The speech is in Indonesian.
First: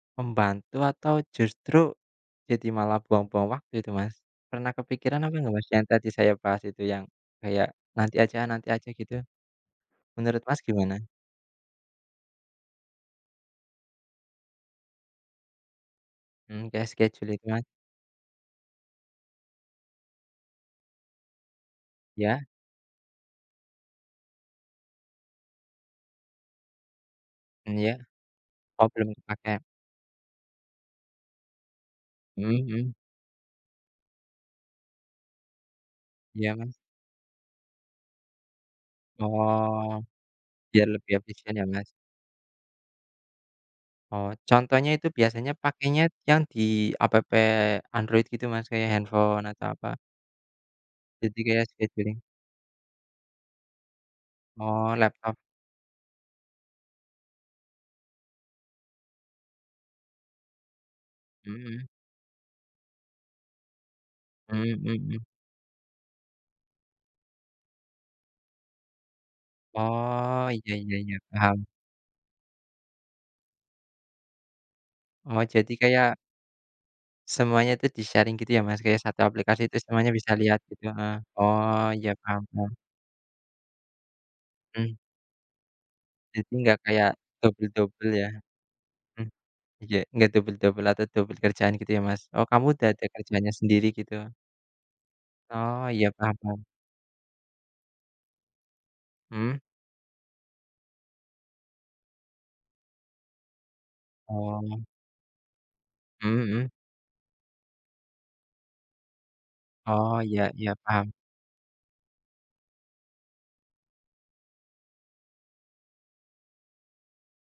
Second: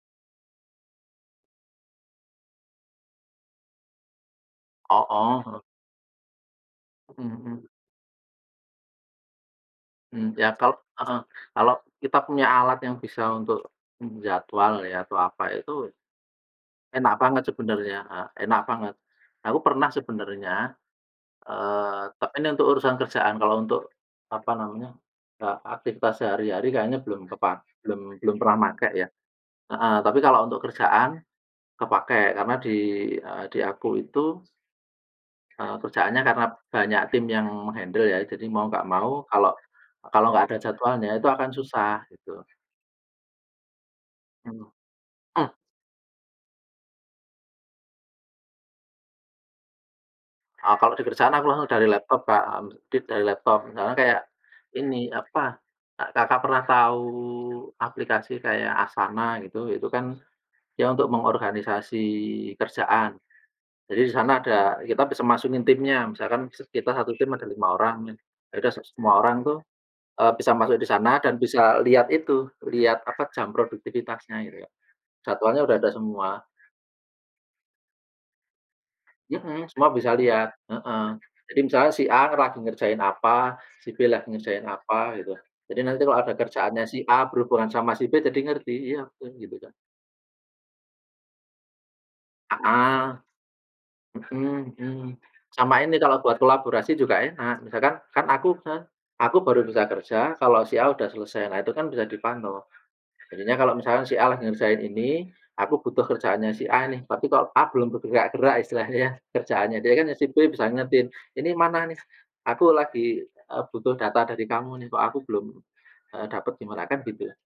Membantu atau justru jadi malah buang-buang waktu itu Mas? Pernah kepikiran apa enggak Heeh. Mas, yang tadi saya bahas itu, yang Mhm mhm. kayak nanti aja nanti aja gitu? M Menurut ya Mas kalau gimana? heeh, kalau kita punya alat yang bisa untuk menjadwal ya atau apa itu Mhm, kayak enak scheduling banget kan? sebenarnya, a enak banget. Aku pernah sebenarnya, eee, tek Ya? ini untuk urusan kerjaan, kalau untuk apa namanya, ta aktivitas sehari-hari kayaknya belum kepak Mmm, ya? belum belum pernah Oh, makai ya. belum kepakai. Heeh, tapi kalau untuk kerjaan kepakai, Mhm karena di, mhm. e di aku itu eee, kerjaannya karena Iya, Mas. banyak tim yang meng-handle ya. Jadi mau nggak mau kalau Oh. kalau nggak ada Biar jadwalnya lebih itu akan efisien ya, Mas. susah gitu. Oh, Mhm, contohnya itu mmm. biasanya pakainya yang di App Android gitu Mas, kayak handphone atau apa? E Kalau di kerjaan Jadi aku kayak langsung dari scheduling. laptop Kak, heeh, dit dari laptop. Misalnya kayak Oh, ini, laptop. apa, Kakak pernah tahu aplikasi kayak Asana gitu, itu kan, ya untuk Mhm mhm. mengorganisasi kerjaan. Jadi di sana Mhm, ada mmm, kita bisa hmm. masukin timnya, misalkan set kita 1 tim ada 5 orang, ya udah se semua orang tuh e Oh, bisa iya masuk di iya iya, sana dan paham. bisa lihat itu, lihat apa, jam produktivitasnya gitu Kak. Oh, Jadwalnya jadi udah ada kayak semua. semuanya itu di-sharing gitu ya Mas, kayak satu aplikasi, Mhm, terus semua semuanya bisa bisa lihat, lihat gitu? heeh. Heeh. Jadi Oh, misalnya si iya, A paham lagi paham. ngerjain apa, si B lagi ngerjain Hmm. apa gitu. Jadi nanti kalau ada Jadi enggak kerjaannya si kayak A berhubungan sama si dobel-dobel B, ya? jadi ngerti iya Mhm kan, gitu kan. iya enggak dobel-dobel atau dobel kerjaan gitu ya Mas? Oh, kamu udah Heeh. ada kerjanya sendiri, gitu. Mhm mhm. Sama Oh, ini iya, kalau paham buat paham. kolaborasi juga enak. Misalkan, kan aku misalkan, aku Mhm. baru bisa kerja kalau si A udah selesai, nah itu kan bisa dipantau. Jadinya kalau misalkan si A lagi ngerjain Oh. ini, aku butuh Mhm kerjaannya si mhm. A nih, tapi kok A belum bergerak-gerak istilahnya, kerjaannya dia, ya kan Oh, si iya B bisa iya, ingetin, paham. "Ini mana nih, aku lagi, e butuh data dari kamu nih, kok aku belum, e dapat gimana?" kan gitu.